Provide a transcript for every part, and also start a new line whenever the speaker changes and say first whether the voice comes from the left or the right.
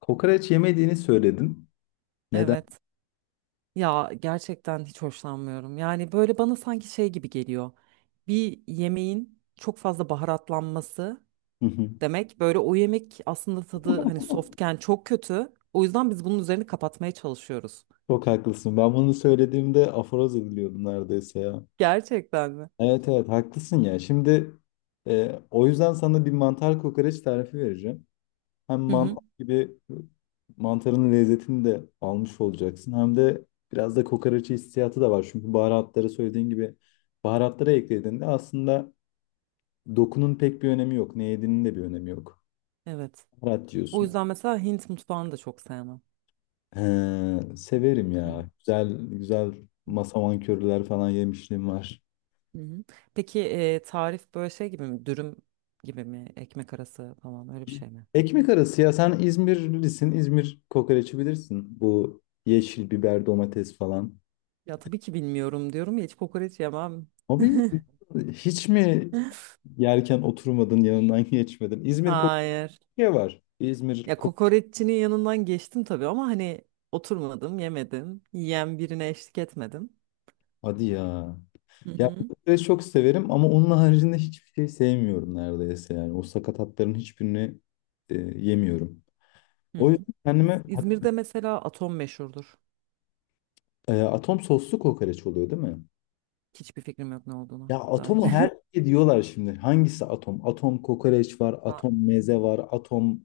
left: Kokoreç yemediğini söyledin. Neden?
right: Evet. Ya gerçekten hiç hoşlanmıyorum. Yani böyle bana sanki şey gibi geliyor. Bir yemeğin çok fazla baharatlanması
left: Hı hı.
right: demek böyle o yemek aslında tadı hani softken çok kötü. O yüzden biz bunun üzerini kapatmaya çalışıyoruz.
left: Çok haklısın. Ben bunu söylediğimde aforoz ediliyordum neredeyse ya.
right: Gerçekten mi?
left: Evet, evet, haklısın ya. Şimdi o yüzden sana bir mantar kokoreç tarifi vereceğim. Hem
right: Hı
left: mantar
right: hı.
left: gibi mantarın lezzetini de almış olacaksın. Hem de biraz da kokoreç hissiyatı da var. Çünkü baharatları söylediğin gibi baharatlara eklediğinde aslında dokunun pek bir önemi yok. Ne yediğinin de bir önemi yok.
right: Evet.
left: Baharat
right: O
left: diyorsun.
right: yüzden mesela Hint mutfağını da çok sevmem.
left: He, severim
right: Hı hı.
left: ya. Güzel güzel masaman köriler falan yemişliğim var.
right: Hı hı. Peki tarif böyle şey gibi mi? Dürüm gibi mi? Ekmek arası falan öyle bir şey mi?
left: Ekmek arası ya, sen İzmirlisin. İzmir kokoreçi bilirsin. Bu yeşil biber, domates falan.
right: Ya tabii ki bilmiyorum diyorum ya hiç kokoreç yemem.
left: Abi, hiç mi yerken oturmadın, yanından geçmedin? İzmir
right: Hayır.
left: kokoreçi var. İzmir
right: Ya
left: kok
right: kokoreççinin yanından geçtim tabii ama hani oturmadım, yemedim. Yiyen birine eşlik etmedim.
left: Hadi ya.
right: Hı
left: Ya
right: hı.
left: kokoreç çok severim ama onun haricinde hiçbir şey sevmiyorum neredeyse yani. O sakatatların hiçbirini yemiyorum.
right: Hı
left: O
right: hı.
left: yüzden kendime
right: İzmir'de mesela atom meşhurdur.
left: Atom soslu kokoreç oluyor değil mi?
right: Hiçbir fikrim yok ne olduğuna dair.
left: Atom. Her şey diyorlar şimdi. Hangisi atom? Atom kokoreç var,
right: Ba-
left: atom meze var, atom...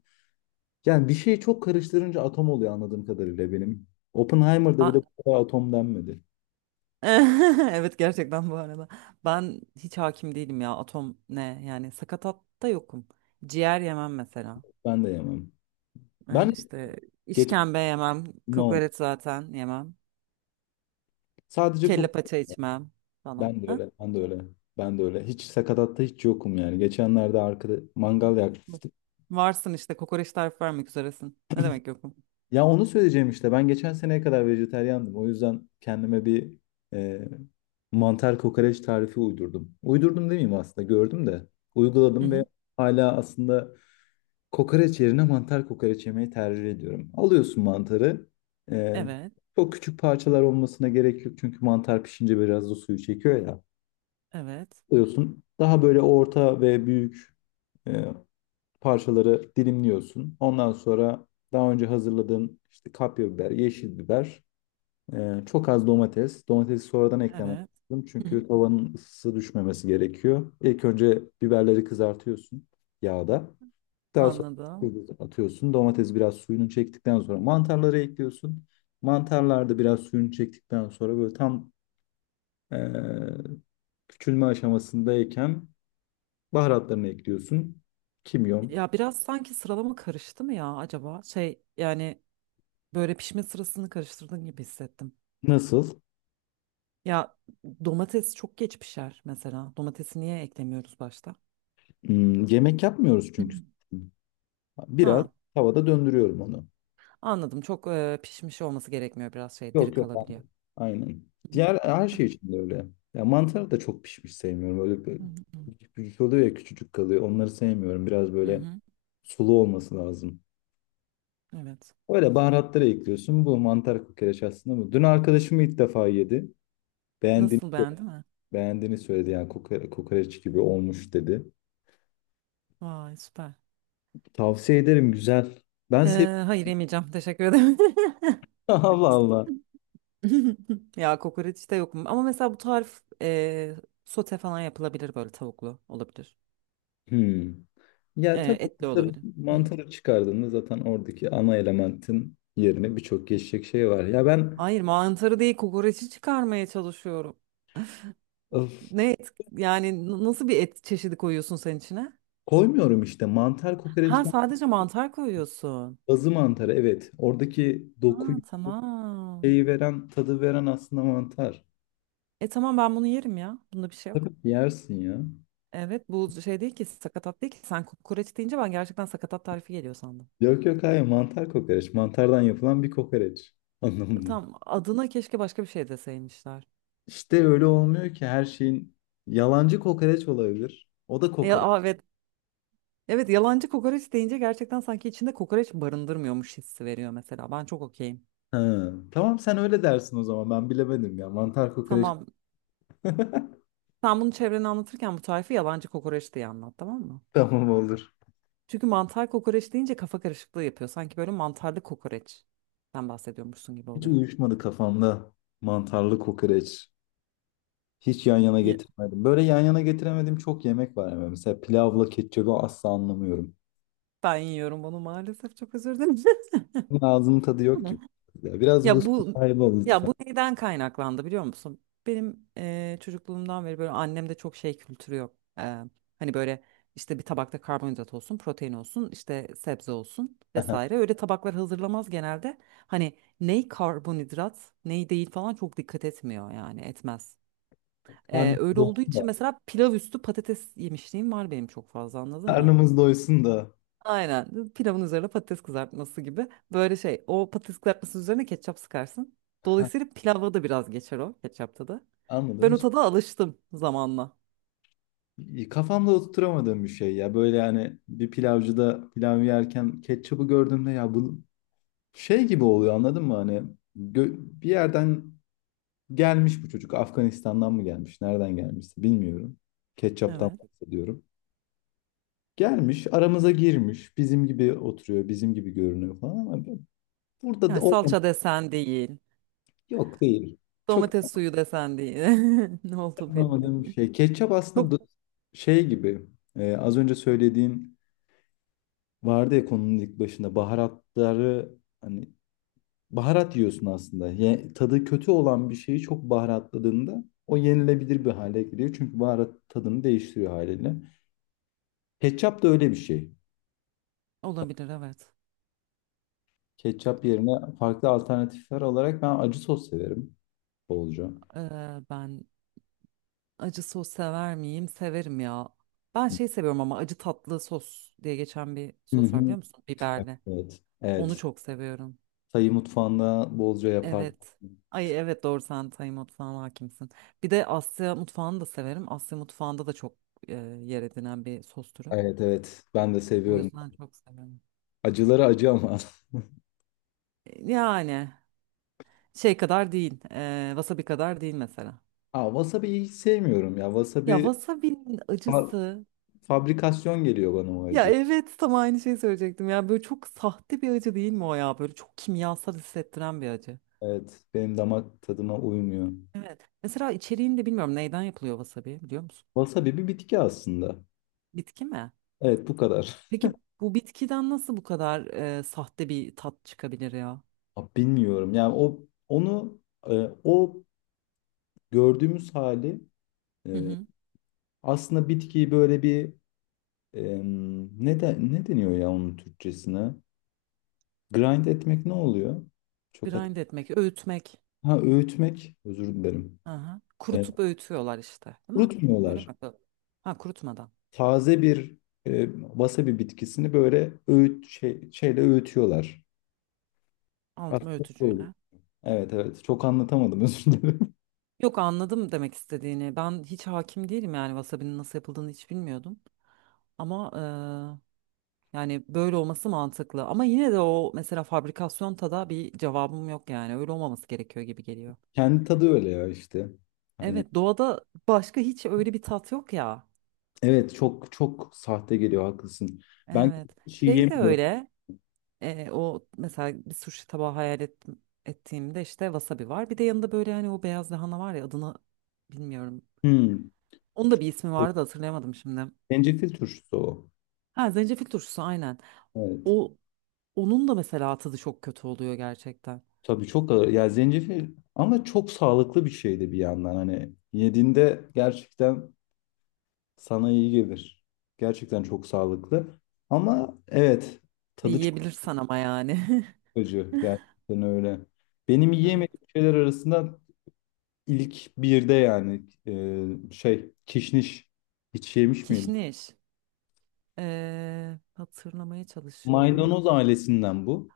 left: Yani bir şeyi çok karıştırınca atom oluyor anladığım kadarıyla benim. Oppenheimer'da bile
right: ba-
left: bu kadar atom denmedi.
right: Evet gerçekten bu arada. Ben hiç hakim değilim ya atom ne yani sakatatta yokum. Ciğer yemem mesela.
left: Ben de yemem. Ben
right: İşte
left: geçen...
right: işkembe yemem,
left: No.
right: kokoreç zaten yemem.
left: Sadece
right: Kelle
left: kok...
right: paça içmem falan.
left: Ben de öyle, ben de öyle. Ben de öyle. Hiç sakatatta yokum yani. Geçenlerde arkada mangal yaktık.
right: Varsın işte kokoreç tarifi vermek üzeresin. Ne demek yok mu?
left: Ya onu söyleyeceğim işte. Ben geçen seneye kadar vejetaryandım. O yüzden kendime bir e, mantar kokoreç tarifi uydurdum. Uydurdum demeyeyim, aslında gördüm de.
right: Hı
left: Uyguladım ve
right: hı.
left: hala aslında kokoreç yerine mantar kokoreç yemeyi tercih ediyorum. Alıyorsun mantarı. e,
right: Evet,
left: Çok küçük parçalar olmasına gerek yok. Çünkü mantar pişince biraz da suyu çekiyor ya.
right: evet,
left: Alıyorsun. Daha böyle orta ve büyük e, parçaları dilimliyorsun. Ondan sonra daha önce hazırladığın işte kapya biber, yeşil biber, çok az domates. Domatesi sonradan eklemen
right: evet.
left: lazım
right: Hı hı.
left: çünkü tavanın ısısı düşmemesi gerekiyor. İlk önce biberleri kızartıyorsun yağda. Daha sonra
right: Anladım.
left: atıyorsun. Domates biraz suyunu çektikten sonra mantarları ekliyorsun. Mantarlar da biraz suyunu çektikten sonra böyle tam e, küçülme aşamasındayken baharatlarını ekliyorsun. Kimyon.
right: Ya biraz sanki sıralama karıştı mı ya acaba? Şey yani böyle pişme sırasını karıştırdığın gibi hissettim.
left: Nasıl?
right: Ya domates çok geç pişer mesela. Domatesi niye eklemiyoruz başta?
left: Hmm, yemek yapmıyoruz
right: Hı.
left: çünkü. Biraz
right: Ha,
left: tavada döndürüyorum onu.
right: anladım. Çok pişmiş olması gerekmiyor biraz şey diri
left: Yok, yok.
right: kalabiliyor.
left: Aynen.
right: Hı hı.
left: Diğer her şey için de öyle. Ya mantarı da çok pişmiş sevmiyorum.
right: Hı
left: Büyük büyük oluyor ya, küçücük kalıyor. Onları sevmiyorum. Biraz
right: hı. Hı
left: böyle
right: hı.
left: sulu olması lazım.
right: Evet.
left: Öyle baharatları ekliyorsun. Bu mantar kokoreç aslında bu. Dün arkadaşım ilk defa yedi. Beğendiğini,
right: Nasıl beğendin mi?
left: beğendiğini söyledi. Yani kokoreç gibi olmuş dedi.
right: Vay süper.
left: Tavsiye ederim, güzel. Ben seviyorum.
right: Hayır yemeyeceğim. Teşekkür ederim.
left: Allah Allah.
right: Ya kokoreç de mu? Ama mesela bu tarif sote falan yapılabilir böyle tavuklu olabilir.
left: Hmm.
right: E,
left: Ya tabii
right: etli
left: mantarı,
right: olabilir. Hı.
left: mantarı çıkardığında zaten oradaki ana elementin yerine birçok geçecek şey var.
right: Hayır mantarı değil kokoreçi çıkarmaya çalışıyorum.
left: Öf,
right: Ne et yani nasıl bir et çeşidi koyuyorsun sen içine?
left: Koymuyorum işte mantar
right: Ha
left: kokoreçten
right: sadece mantar koyuyorsun.
left: mantarı, evet. Oradaki
right: Ha
left: dokuyu
right: tamam.
left: şeyi veren tadı veren aslında mantar.
right: E tamam ben bunu yerim ya. Bunda bir şey yok.
left: Tabii ki yersin ya.
right: Evet bu şey değil ki sakatat değil ki. Sen kokoreç deyince ben gerçekten sakatat tarifi geliyor sandım.
left: Yok, yok, hayır, mantar kokoreç. Mantardan yapılan bir kokoreç anlamında.
right: Tam adına keşke başka bir şey deseymişler.
left: İşte öyle olmuyor ki, her şeyin yalancı kokoreç olabilir. O da
right: Ya,
left: kokoreç.
right: aa, evet. Evet yalancı kokoreç deyince gerçekten sanki içinde kokoreç barındırmıyormuş hissi veriyor mesela. Ben çok okeyim.
left: Ha, tamam, sen öyle dersin o zaman, ben bilemedim ya. Mantar kokoreç.
right: Tamam. Sen bunu çevrene anlatırken bu tarifi yalancı kokoreç diye anlat tamam mı?
left: Tamam, olur.
right: Çünkü mantar kokoreç deyince kafa karışıklığı yapıyor. Sanki böyle mantarlı kokoreç. Sen bahsediyormuşsun gibi
left: Hiç
right: oluyor.
left: uyuşmadı kafamda mantarlı kokoreç. Hiç yan yana
right: Ye-
left: getirmedim. Böyle yan yana getiremediğim çok yemek var ama. Mesela pilavla ketçabı asla anlamıyorum.
right: Ben yiyorum bunu maalesef çok özür dilerim.
left: Bunun ağzının tadı yok gibi. Ya biraz bu
right: Ya bu
left: sahibi ol
right: Ya
left: lütfen.
right: bu neyden kaynaklandı biliyor musun? Benim çocukluğumdan beri böyle annemde çok şey kültürü yok. Hani böyle işte bir tabakta karbonhidrat olsun, protein olsun, işte sebze olsun vesaire. Öyle tabaklar hazırlamaz genelde. Hani ney karbonhidrat, ney değil falan çok dikkat etmiyor yani etmez.
left: Karnımız
right: Öyle olduğu
left: doysun
right: için
left: da.
right: mesela pilav üstü patates yemişliğim var benim çok fazla anladın mı?
left: Karnımız doysun da.
right: Aynen. Pilavın üzerine patates kızartması gibi. Böyle şey o patates kızartması üzerine ketçap sıkarsın. Dolayısıyla pilavda da biraz geçer o ketçapta da.
left: Anladım.
right: Ben o
left: Hiç
right: tada alıştım zamanla.
left: kafamda oturtamadığım bir şey ya. Böyle yani bir pilavcıda pilav yerken ketçabı gördüğümde, ya bu şey gibi oluyor, anladın mı? Hani bir yerden gelmiş bu çocuk. Afganistan'dan mı gelmiş? Nereden gelmişse bilmiyorum. Ketçaptan
right: Evet.
left: bahsediyorum. Gelmiş, aramıza girmiş. Bizim gibi oturuyor, bizim gibi görünüyor falan ama burada da
right: Yani
left: olmam.
right: salça desen değil.
left: Yok, değil. Çok
right: Domates suyu desen değil. Ne oldu belli
left: anlamadığım bir
right: değil.
left: şey.
right: Çok
left: Şey gibi. Az önce söylediğin vardı ya, konunun ilk başında, baharatları, hani, baharat yiyorsun aslında. Tadı kötü olan bir şeyi çok baharatladığında o yenilebilir bir hale geliyor. Çünkü baharat tadını değiştiriyor haliyle. Ketçap da öyle bir şey.
right: olabilir evet.
left: Ketçap yerine farklı alternatifler olarak ben acı sos severim bolca.
right: Ben acı sos sever miyim? Severim ya. Ben şey seviyorum ama acı tatlı sos diye geçen bir
left: Hı
right: sos var
left: hı.
right: biliyor musun? Biberli.
left: Evet.
right: Onu
left: Evet.
right: çok seviyorum.
left: Tayı mutfağında bolca yapar.
right: Evet. Ay evet doğru sen Tay mutfağına hakimsin. Bir de Asya mutfağını da severim. Asya mutfağında da çok e, yer edinen bir sos türü.
left: Evet, evet. Ben de
right: O yani
left: seviyorum.
right: yüzden çok severim.
left: Acıları acı ama.
right: E, yani şey kadar değil. E, wasabi kadar değil mesela.
left: Aa, wasabi'yi hiç sevmiyorum ya.
right: Ya wasabi'nin
left: Fa-
right: acısı.
left: Fabrikasyon geliyor bana o
right: Ya
left: acı.
right: evet tam aynı şeyi söyleyecektim. Ya böyle çok sahte bir acı değil mi o ya? Böyle çok kimyasal hissettiren bir acı.
left: Evet. Benim damak tadıma uymuyor.
right: Evet. Mesela içeriğini de bilmiyorum. Neyden yapılıyor wasabi biliyor musun?
left: Wasabi bir bitki aslında.
right: Bitki mi?
left: Evet, bu kadar.
right: Peki bu bitkiden nasıl bu kadar sahte bir tat çıkabilir ya?
left: Aa, bilmiyorum. Yani o onu e, o gördüğümüz hali. e,
right: Hı hı.
left: Aslında bitkiyi böyle bir ne deniyor ya onun Türkçesine? Grind etmek ne oluyor? Çok hat
right: Grind etmek, öğütmek.
left: Ha, öğütmek, özür dilerim.
right: Aha.
left: E,
right: Kurutup öğütüyorlar işte, değil mi? Öyle mi?
left: kurutmuyorlar.
right: Ha kurutmadan.
left: Taze bir wasabi bitkisini böyle şeyle öğütüyorlar.
right: Aldım
left: Aslında bu olur.
right: öğütücüyle.
left: Evet, evet, çok anlatamadım, özür dilerim.
right: Yok anladım demek istediğini. Ben hiç hakim değilim yani wasabi'nin nasıl yapıldığını hiç bilmiyordum. Ama yani böyle olması mantıklı. Ama yine de o mesela fabrikasyon tada bir cevabım yok yani. Öyle olmaması gerekiyor gibi geliyor.
left: Kendi tadı öyle ya işte. Hani
right: Evet doğada başka hiç öyle bir tat yok ya.
left: evet, çok çok sahte geliyor, haklısın. Ben
right: Evet.
left: şey
right: Şey de
left: yemiyorum.
right: öyle. O mesela bir sushi tabağı hayal ettim, ettiğimde işte wasabi var. Bir de yanında böyle hani o beyaz lahana var ya adını bilmiyorum.
left: Hmm.
right: Onun da bir ismi vardı da hatırlayamadım şimdi.
left: Zencefil turşusu o.
right: Ha zencefil turşusu aynen.
left: Evet.
right: O onun da mesela tadı çok kötü oluyor gerçekten.
left: Tabii çok ağır. Ya zencefil ama çok sağlıklı bir şey de bir yandan, hani yediğinde gerçekten sana iyi gelir. Gerçekten çok sağlıklı. Ama evet, tadı çok
right: Yiyebilirsen ama yani.
left: acı gerçekten, öyle. Benim
right: Evet.
left: yiyemediğim şeyler arasında ilk birde yani, kişniş, hiç yemiş miydim?
right: Kişniş. Hatırlamaya çalışıyorum.
left: Maydanoz ailesinden bu.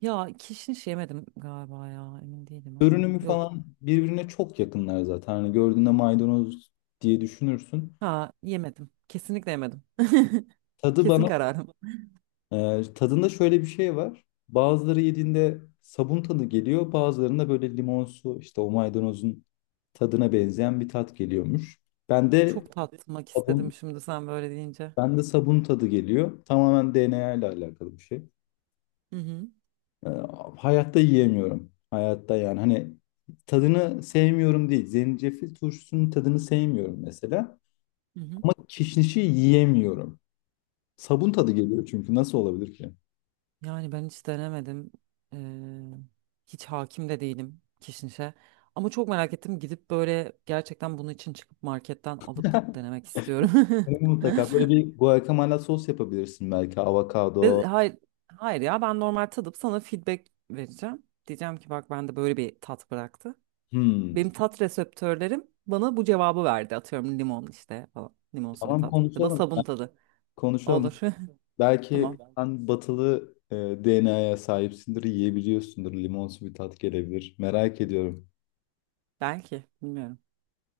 right: Ya kişniş yemedim galiba ya emin değilim ama
left: Görünümü
right: yok.
left: falan birbirine çok yakınlar zaten. Hani gördüğünde maydanoz diye düşünürsün.
right: Ha yemedim. Kesinlikle yemedim.
left: Tadı
right: Kesin
left: bana
right: kararım.
left: Tadında şöyle bir şey var. Bazıları yediğinde sabun tadı geliyor. Bazılarında böyle limonsu, işte o maydanozun tadına benzeyen bir tat geliyormuş. Ben de
right: Çok tatmak
left: sabun
right: istedim şimdi sen böyle deyince.
left: ben de sabun tadı geliyor. Tamamen DNA ile alakalı bir şey.
right: Hı hı.
left: Ee, Hayatta yiyemiyorum. Hayatta yani hani tadını sevmiyorum değil. Zencefil turşusunun tadını sevmiyorum mesela.
right: Hı hı.
left: Ama kişnişi yiyemiyorum. Sabun tadı geliyor çünkü, nasıl olabilir ki?
right: Yani ben hiç denemedim. Ee, Hiç hakim de değilim kişnişe. Ama çok merak ettim gidip böyle gerçekten bunun için çıkıp marketten alıp denemek istiyorum.
left: Bunu mutlaka böyle bir guacamole sos yapabilirsin belki,
right: Ve
left: avokado.
right: hayır, hayır ya ben normal tadıp sana feedback vereceğim. Diyeceğim ki bak bende böyle bir tat bıraktı.
left: Hmm.
right: Benim tat reseptörlerim bana bu cevabı verdi. Atıyorum limon işte falan. Limonsu bir
left: Tamam,
right: tat. Ya da
left: konuşalım.
right: sabun tadı.
left: Konuşalım.
right: Olur.
left: Belki
right: Tamam.
left: sen batılı DNA'ya sahipsindir, yiyebiliyorsundur. Limonsu bir tat gelebilir. Merak ediyorum.
right: Belki. Bilmiyorum.